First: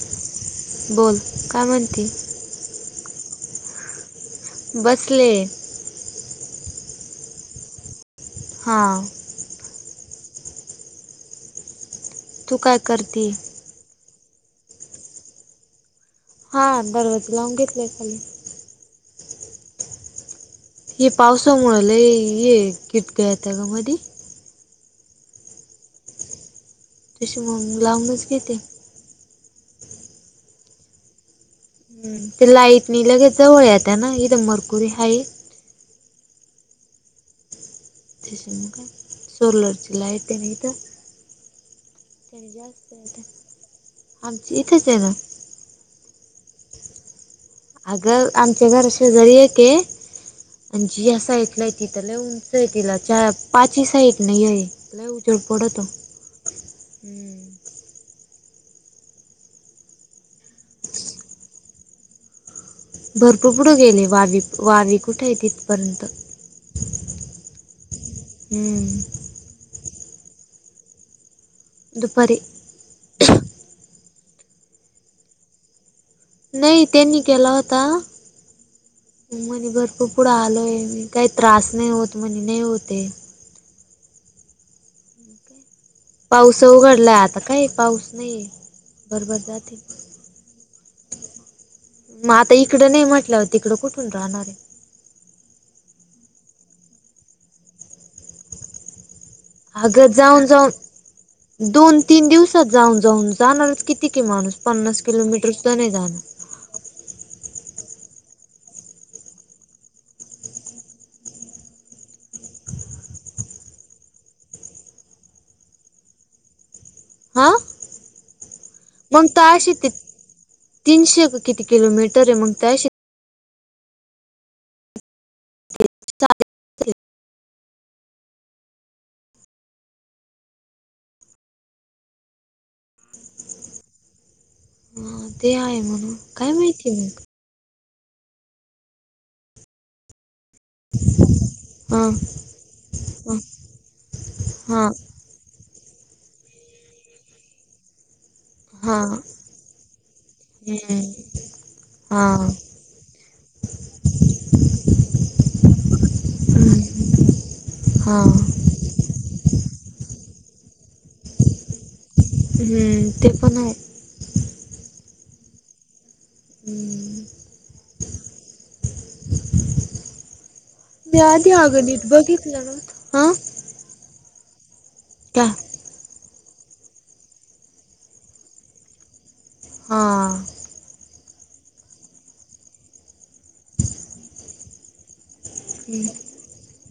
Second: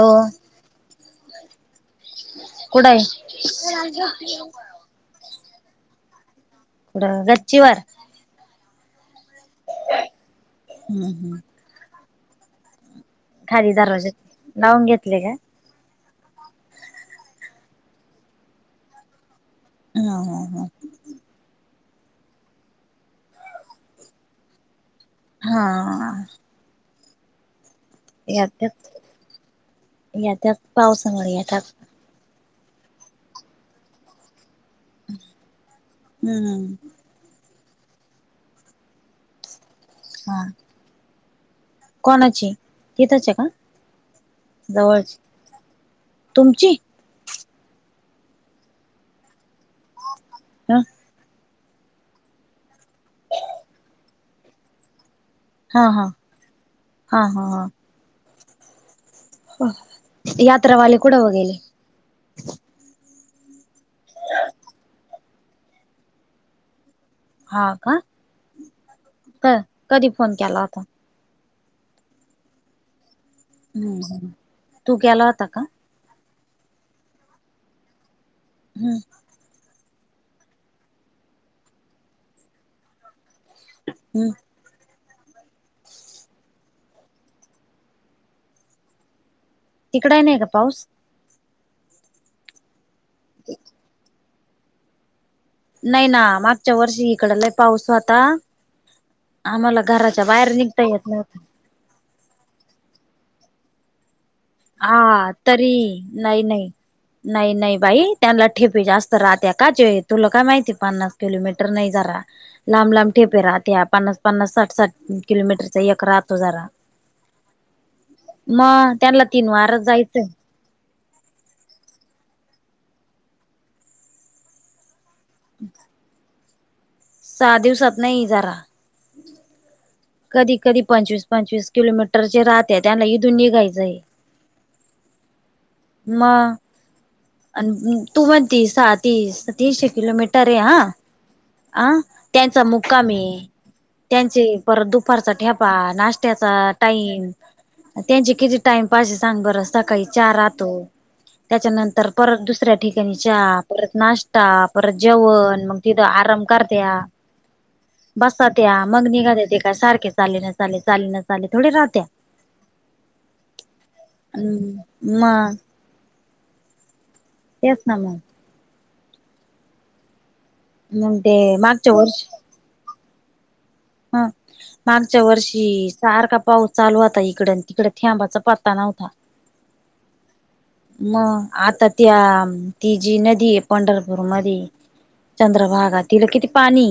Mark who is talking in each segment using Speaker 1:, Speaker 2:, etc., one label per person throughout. Speaker 1: अं,
Speaker 2: बोल काय म्हणती.
Speaker 1: कुठं हाय?
Speaker 2: बसले.
Speaker 1: कुठं? गच्चीवर.
Speaker 2: हा.
Speaker 1: हम्म, हम्म.
Speaker 2: तू काय करती?
Speaker 1: खाली दरवाज्यातं, लावून घेतले काय?
Speaker 2: हा, दरवाजे लावून घेतलेय खाली.
Speaker 1: हा, हा, ह.
Speaker 2: हे पावसामुळ लय हे, हे टिपक्या येतीया ग मधी.
Speaker 1: हा.
Speaker 2: तशी मग लांब आहे.
Speaker 1: येत्यात येतात पावसामुळे येतात.
Speaker 2: ह ते लाईट नि लगेच जवळ येताना इथे मरकुरी हाय.
Speaker 1: हम्म
Speaker 2: त सोलरची लाईट
Speaker 1: हा
Speaker 2: आहे इथं.
Speaker 1: कोणाची तिथंच आहे का
Speaker 2: आमच्या इथचय ना.
Speaker 1: जवळची तुमची?
Speaker 2: अग आमच्या घरा शेजारी एकय
Speaker 1: ह
Speaker 2: आणि या साईडला एक तिथं लय उंच हे तिला चार पाच साईडन हे आहे. उजेड
Speaker 1: हा
Speaker 2: पडतो.
Speaker 1: हा हा हा यात्रा वाले कुठ ब गेले.
Speaker 2: भरपूर पुढे गेली वारी वारी कुठे आहे तिथपर्यंत.
Speaker 1: हां का.
Speaker 2: हम्
Speaker 1: क कधी फोन केला होता?
Speaker 2: दुपारी.
Speaker 1: तू केला होता का?
Speaker 2: नाही त्यांनी केला होता.
Speaker 1: हम्म
Speaker 2: म्हणे भरपूर पुढे आलोय मी काही त्रास नाही होत म्हणे नाही होतय.
Speaker 1: हम्म
Speaker 2: पाऊस उघडलाय आता काय पाऊस नाहीे बरोबर जातील.
Speaker 1: तिकड नाही का पाऊस?
Speaker 2: मग आता इकड नाही म्हटल्यावर तिकड कुठून राहणार. हे
Speaker 1: नाही ना मागच्या वर्षी इकड लय पाऊस होता. आम्हाला
Speaker 2: अगं
Speaker 1: घराच्या
Speaker 2: जाऊन
Speaker 1: बाहेर
Speaker 2: जाऊन
Speaker 1: निघता येत नव्हत.
Speaker 2: दोन तीन दिवसात जाऊन जाऊन जाणारच कितीकय माणूस. पन्नास
Speaker 1: हा
Speaker 2: किलोमीटर सुद्धा
Speaker 1: तरी
Speaker 2: नाही जाणार
Speaker 1: नाही नाही. नाही नाही बाई त्यांना ठेपे जास्त राहत का जे तुला काय माहिती पण. किलोमीटर नाही जरा. लांब लांब ठेपे राहत्या पन्नास पन्नास साठ साठ किलोमीटरचा एक राहतो जरा.
Speaker 2: हां
Speaker 1: मग त्यानला.
Speaker 2: [unintelligible] तीनशे किती किलमीटर आहे मग त्याची. [inaudible]
Speaker 1: सहा दिवसात नाही जरा कधी कधी पंचवीस पंचवीस किलोमीटरचे राहते त्यांना इथुन निघायचय.
Speaker 2: हा ते आहे मग काय माहितीय.
Speaker 1: अ तू म्हणती सहा तीस तीनशे किलोमीटर. तर हा अ
Speaker 2: हां
Speaker 1: त्यांचा मुक्काम
Speaker 2: हां
Speaker 1: आहे त्यांचे
Speaker 2: हां
Speaker 1: चा ठेपा नाशत्याचा टाईम त्यांचे किती टाइम पास
Speaker 2: हां
Speaker 1: आहे सांग बर सकाळी चहा राहतो.
Speaker 2: हं,
Speaker 1: त्याच्यानंतर
Speaker 2: हां
Speaker 1: परत दुसऱ्या ठिकाणी चहा परत नाश्ता परत जेवण मग तिथ आराम करत्या
Speaker 2: हम्म. हां
Speaker 1: बसात्या मग निघातात तीथू काय सारखे चालेल ना चालेल चालेल ना चालेल थोडी राहत्या‌
Speaker 2: हम्म, ते पण हाय.
Speaker 1: हम, म.
Speaker 2: हम्.
Speaker 1: तेच ना मग. मग
Speaker 2: मी आधी
Speaker 1: ते मागच्या
Speaker 2: अगदित
Speaker 1: वर्षी
Speaker 2: बघितलं ना? हा
Speaker 1: ह, मागच्या वर्षी सारखा पाऊस चालू होता इकड, आणि तिकड थेबाचा पत्ता नव्हता.
Speaker 2: हा.
Speaker 1: मग, आता त्या ती जी नदी आहे पंढरपूर मध्ये. चंद्रभागा तिला किती पाणी?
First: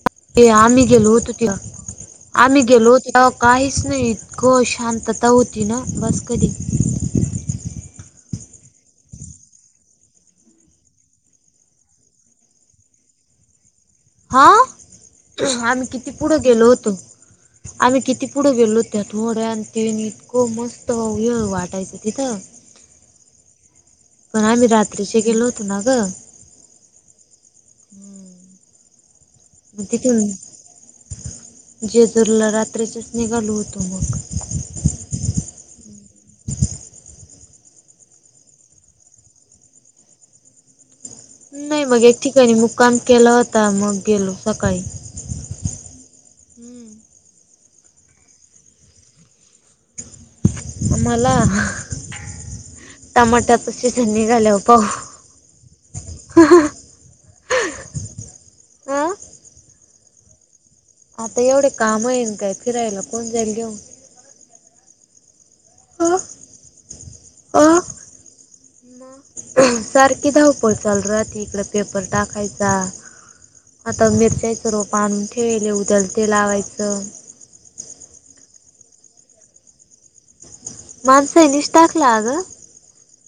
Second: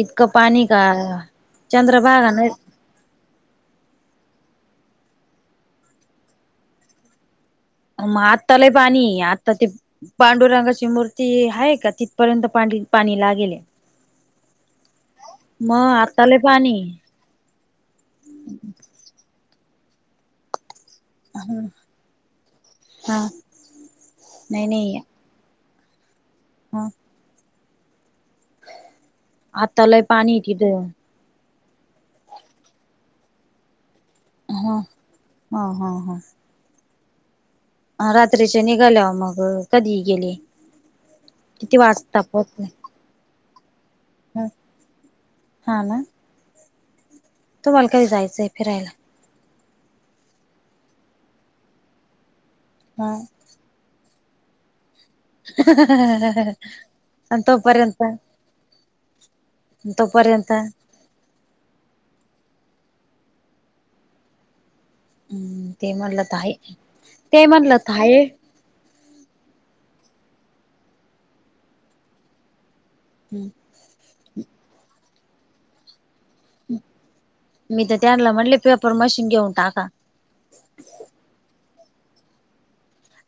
Speaker 1: इतकं
Speaker 2: ते
Speaker 1: पाणी का
Speaker 2: आम्ही गेलो होतो तेव्हा,
Speaker 1: चंद्रभागा न
Speaker 2: आम्ही गेलो होतो त्या काहीच नाही, इतकं शांतता होती ना बस कधी
Speaker 1: म आत्ता लई पाणी, आता ते पांडुरंगाची मूर्ती आहे का, तिथपर्यंत पाणी लागेले.
Speaker 2: हा, आम्ही किती
Speaker 1: आता
Speaker 2: पुढ
Speaker 1: लय
Speaker 2: गेलो
Speaker 1: पाणी
Speaker 2: होतो. आम्ही किती पुढे गेलो होतो, त्यात थोड्या आणि ते इतको मस्त य
Speaker 1: हा
Speaker 2: वाटायचं तिथं, पण
Speaker 1: नाही
Speaker 2: आम्ही रात्रीचे गेलो होत ना गं.
Speaker 1: हा.
Speaker 2: हम्म. मग
Speaker 1: आता लय
Speaker 2: तिथून,
Speaker 1: पाणी तिथं
Speaker 2: जेजूरीला रात्रीचेच निघालो होतो मग.
Speaker 1: हा, हा, हा, हा. रात्रीचे निघाल्यावर मग कधी गेले? किती
Speaker 2: नाही मग, एक
Speaker 1: वाजता
Speaker 2: ठिकाणी
Speaker 1: पोहोचले
Speaker 2: मुक्काम केलं होता, मग गेलो सकाळी.
Speaker 1: हा, ना.
Speaker 2: हम्म.
Speaker 1: तुम्हाला काय जायचंय फिरायला?
Speaker 2: आम्हाला,
Speaker 1: हा
Speaker 2: टमाट्याच शीन्न निघाल्यावर पाहू.
Speaker 1: आणि तो पर्यंत.
Speaker 2: अ
Speaker 1: तोपर्यंत.
Speaker 2: आता एवढे काम येऊन, काय फिरायला कोण जाईल घेऊन.
Speaker 1: हम्म, ते
Speaker 2: अ
Speaker 1: म्हणलं तर आहे, ते म्हणलं तर आहे.
Speaker 2: म. सारखी धावपळ चालू राहती इकडं पेपर टाकायचा.
Speaker 1: हम्म.
Speaker 2: आता मिरच्याचं रोप आणून ठेवलेले उद्याल ते लावायचं.
Speaker 1: मी तर त्यांनला म्हटले पेपर मशीन घेऊन टाका.
Speaker 2: माणसांनीच टाकला आगं.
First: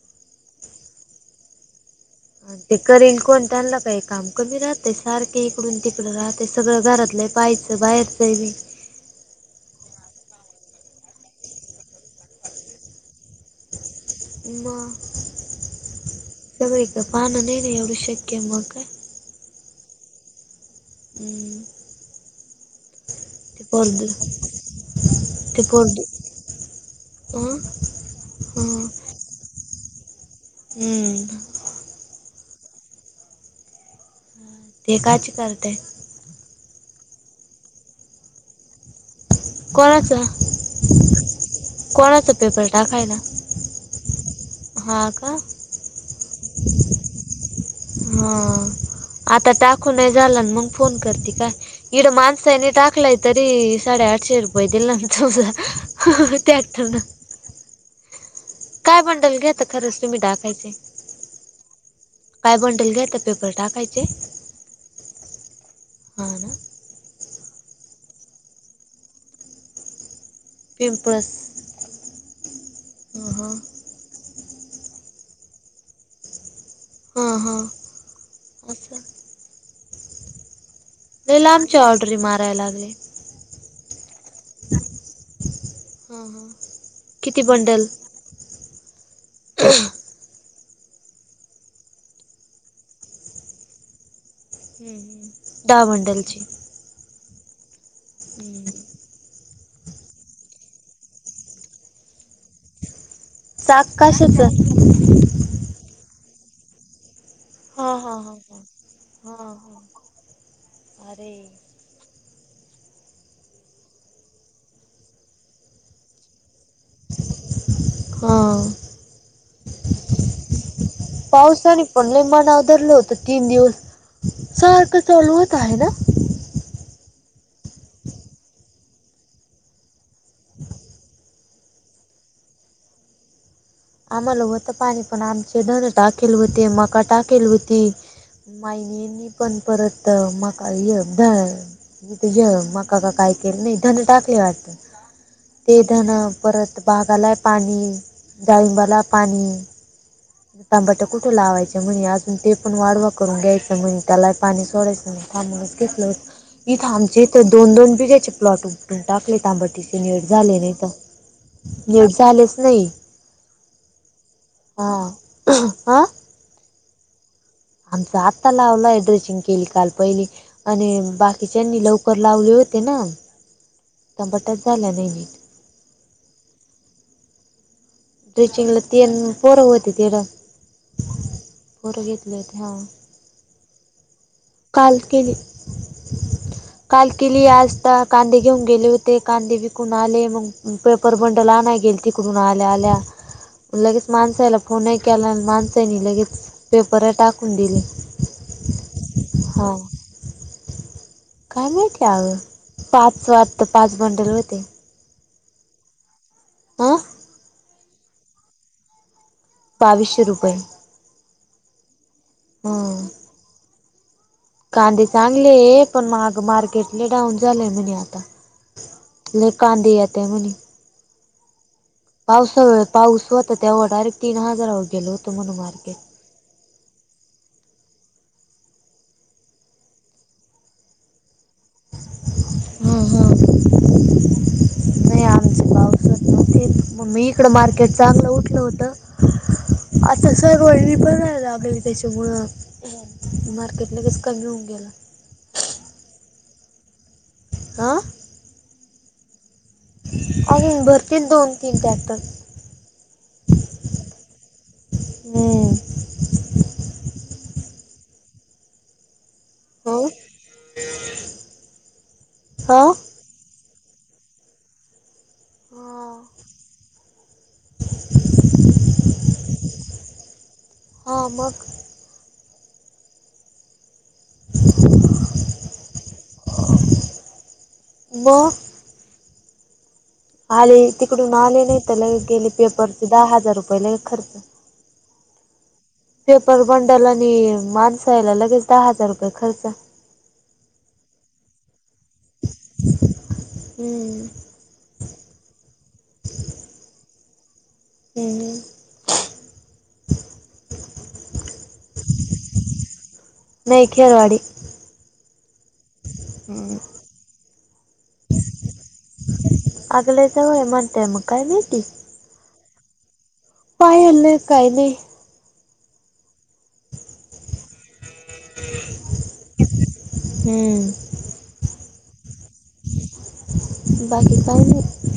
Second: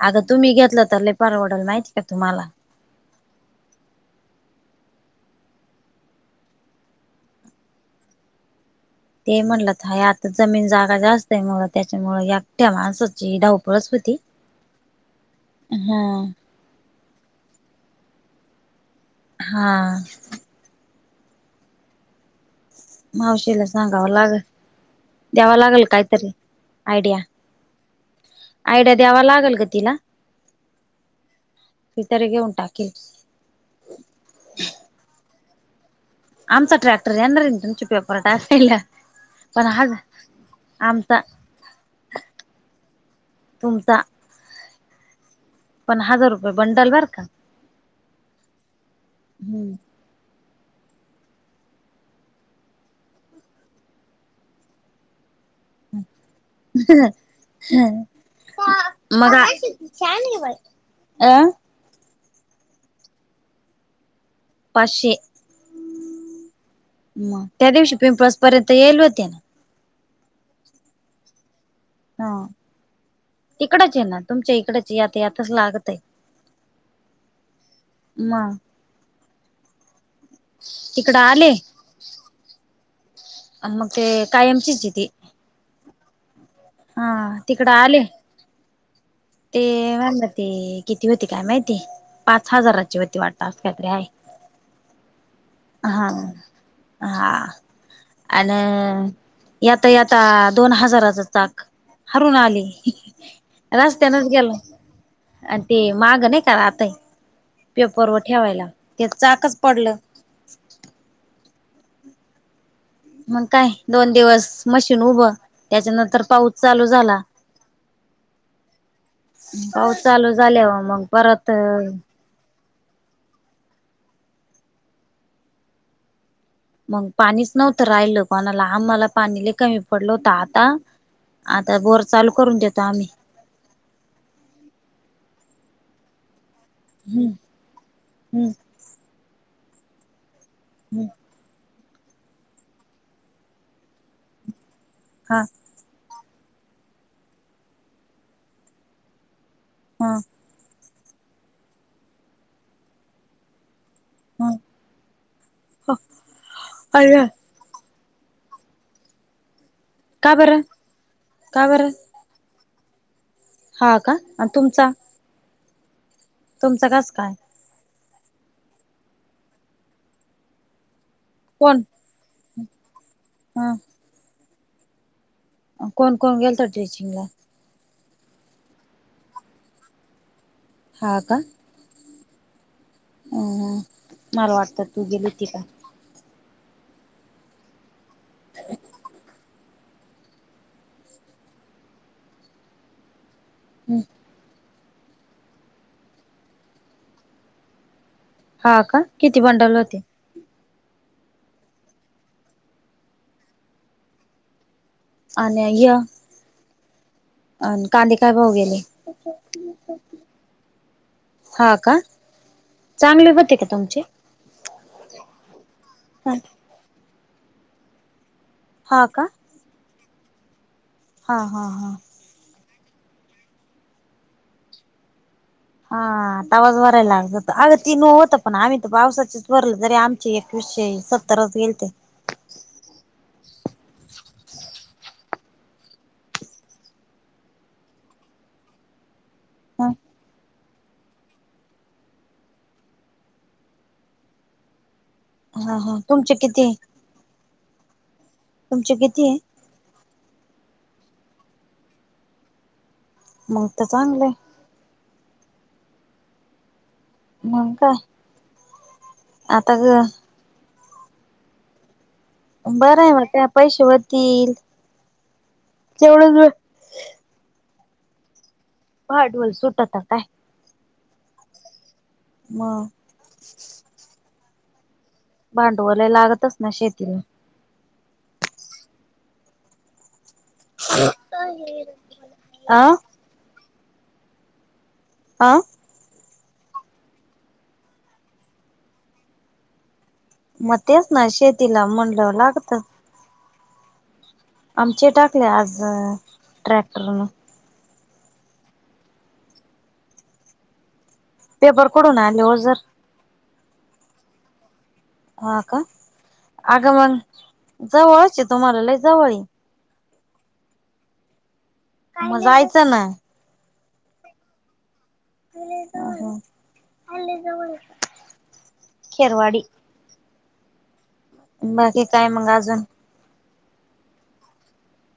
Speaker 1: आगं तुम्ही घेतलं तर, लई परवडल माहिती का तुम्हाला.
Speaker 2: ते करीन कोण त्याणलं काही काम कमी राहतंय, सारखे इकडून- तिकडं राहतय सगळं घरातलं पाहिज ते बाहेरच हाय व्हय.
Speaker 1: ते म्हणलंत हा आता जमीन जागा जास्त हाय, त्याच्यामुळ एकठ्या माणसाची धावपळच होती.
Speaker 2: म,
Speaker 1: हा
Speaker 2: सगळीकड पाहणं नाही नई एवढं शक्य मग काय.
Speaker 1: हा.
Speaker 2: हम्.
Speaker 1: मावशीला सांगाव लागल द्याव
Speaker 2: ते
Speaker 1: लागेल
Speaker 2: पोरग
Speaker 1: काहीतरी आयडिया.
Speaker 2: अं हं
Speaker 1: आयडिया द्यावा लागेल ग तिला.
Speaker 2: हम्म
Speaker 1: ती तरी घेऊन टाकील.
Speaker 2: ते काच करते.
Speaker 1: आमचा ट्रॅक्टर येणारय ना तुमचे पेपर टाकायला. पण आज
Speaker 2: कोनाच
Speaker 1: आमचा
Speaker 2: कोणाचा पेपर टाकायला?
Speaker 1: तुमचा
Speaker 2: हां का
Speaker 1: पण हजार रुपये बंडल बर का?
Speaker 2: हा आता टाकून नाही झाला मग? फोन करते का इथ माणसांनी टाकलाय तरी साडेआठशे रुपये. रुपये दिले नाही तुझं ट्रॅक्टरन. काय बंडल
Speaker 1: मगा
Speaker 2: घेता खरंच तुम्ही टाकायचे
Speaker 1: अं
Speaker 2: काय बंडल घेता पेपर टाकायचे.
Speaker 1: पाचशे.
Speaker 2: हां ना
Speaker 1: मग त्या दिवशी पिंपळस पर्यंत येईले होते.
Speaker 2: पीमपळस
Speaker 1: हा इकडच येणार तुमच्या इकडच येता येताच लागत आहे.
Speaker 2: हा हा
Speaker 1: मग?
Speaker 2: असं लई लांबच्या ऑर्डरी मारायला लागले.
Speaker 1: आणि मग ते कायमचीचय ती.
Speaker 2: हां हां
Speaker 1: हा
Speaker 2: किती
Speaker 1: तिकडं
Speaker 2: बंडल?
Speaker 1: आले. ते म ते किती होती काय माहिती पाच हजाराची होती वाटत अस काय तरी आहे.
Speaker 2: हम्म हम्म
Speaker 1: हां हां आण येता येता दोन हजाराच चाक हरऊन आले.
Speaker 2: चाक
Speaker 1: रस्त्यानच गेल.
Speaker 2: कशाच
Speaker 1: आणि ते माग नाही का आताही पेपरवर ठेवायला ते चाकच पडल.
Speaker 2: आरे
Speaker 1: मग काय दोन दिवस मशीन उभ त्याच्यानंतर पाऊस चालू झाला.
Speaker 2: हां
Speaker 1: पाऊस चालू झालेवर मग परत
Speaker 2: नाही मनाव धरलं होतं तीन दिवस सारखं चालू होता हाय ना.
Speaker 1: मग पाणीच नव्हत राहिल कोणाला आम्हाला पाणी लय कमी पडल होत आता. आता बोर चालू करून देतो आम्ही.
Speaker 2: आम्हाला होत पाणी पण आमचे धन टाकेल होते मग. कटा
Speaker 1: हम्म
Speaker 2: केली होती
Speaker 1: हम्म
Speaker 2: मायनीं ती पण परत मका ध तुझा ह्यात मका का का काय केलं नाही धन टाकले वाटत.
Speaker 1: हां
Speaker 2: ते धण परत बागाला पाणी, डाळिंबाला पाणी.
Speaker 1: हा
Speaker 2: तंबाट कुठे लावायच म्हणे अजून ते पण वाडवा करून घ्यायच म्हणे. त्याला
Speaker 1: हा
Speaker 2: पाणी सोडायच थांबणूनच
Speaker 1: अ
Speaker 2: घेतल इथ आमच्या इथ दोन दोन बिघायचे प्लॉट होते. टाकले तांबट ते नीट
Speaker 1: का
Speaker 2: झाले
Speaker 1: बरं
Speaker 2: नाही तर
Speaker 1: का बरं
Speaker 2: नीट झालेच नाही.
Speaker 1: हा का. आणि
Speaker 2: हा, ह, आ.
Speaker 1: तुमचं कस काय?
Speaker 2: आमच आता लावलाय ड्रेसिंग केली काल पहिली, आणि बाकीच्यांनी लव कर लावले होते ना.
Speaker 1: हां.
Speaker 2: चबाट्या झाल्या नाही निट.
Speaker 1: कोण -कोण गेलत टीचिंगला?
Speaker 2: ट्रीचिंगला तीन पोरं होते तिकड.
Speaker 1: हा का.
Speaker 2: पोरं घेतले होते हां.
Speaker 1: अं, हम्म
Speaker 2: काल केली, काल केली आज आता कांदे घेऊन गेले होते, कांदे बी तिकून आले मग, पेपर बंडल नाही गेलत तिकडून आल्या -आल्या, लगेच माणसायला हो, फोन नाही केला. माणसानी लगेच पेपर टाकून दिले.
Speaker 1: हा का, किती
Speaker 2: हा
Speaker 1: बंडल होते?
Speaker 2: काय माहीती अगं, पाच वाटत, पाच बंडल होते.
Speaker 1: आन्या, येह.
Speaker 2: आ.
Speaker 1: अन, कांदे काय भाव गेले?
Speaker 2: बावीसशे रुपये
Speaker 1: हा का?
Speaker 2: हं
Speaker 1: चांगले व्हते का तुमचे?
Speaker 2: कांदे चांगले, पण महागं
Speaker 1: हा
Speaker 2: मार्केट लय डाऊन झालेय म्हणे
Speaker 1: का
Speaker 2: आता. कांदे येतय म्हने.
Speaker 1: हा, हा, हा.
Speaker 2: पावसाळ्यात, पाऊस होता तेव्हा डायरेक्ट तीन हजारावर गेल होतं म्हण मारकेट.
Speaker 1: हा, तवाज भराय लागत होतं, अग तीन होतं पण आम्ही तर पावसाची भरलं तरी आमचे एकवीसशे सत्तरच गेलते.
Speaker 2: हं, ह. नाही आमचे पाऊसत नव्हती, मग मी इकडं मार्केट चांगलं उठलं होतं.
Speaker 1: ह
Speaker 2: [unintelligible] होय मी पण नाय राबली त्याच्यामुळं, मार्केट लगेच कमी होऊन गेल.
Speaker 1: हा, हा तुमचे किती?
Speaker 2: आं.
Speaker 1: तुमचे किती?
Speaker 2: अजून भरतील दोन -तीन ट्रकटर
Speaker 1: मग तर चांगलय.
Speaker 2: हहम्म.
Speaker 1: मंग कांय?
Speaker 2: हो. हा
Speaker 1: बरं हाय म त्या पैशे होतील, तेवढच व्हय?
Speaker 2: [inaudible]
Speaker 1: वाढदिवस सुटता काय?
Speaker 2: हॊ मग.
Speaker 1: मं.
Speaker 2: [inaudible]
Speaker 1: भांडवलाय लागतच ना शेतीला.
Speaker 2: मग. आले तिकडून आले नाही तर ले गेले
Speaker 1: अ
Speaker 2: पेपरचे दहा हजार रुपये ले खर्च.
Speaker 1: आ,
Speaker 2: पेपर बंडल आणि माणसायाला लगेच दहा हजार रुपये खर्च.
Speaker 1: मग तेच ना शेतीला म्हणलंव लागत.
Speaker 2: हम्म.
Speaker 1: आमचे टाकले आज ट्रॅक्टरन.
Speaker 2: हम हम.
Speaker 1: पेपर कडून आले हो जर.
Speaker 2: नाही खेरवाडी.
Speaker 1: हा का अगं मग जवळचे तुम्हालाला जवळ.
Speaker 2: अगलचाव एनत म काय ग.
Speaker 1: म जायचं ना.
Speaker 2: पाय हल्लंय काही नाही.
Speaker 1: खेरवाडी.
Speaker 2: हम्म.
Speaker 1: बाकी काय मग अजून.
Speaker 2: बाकी काय नाही.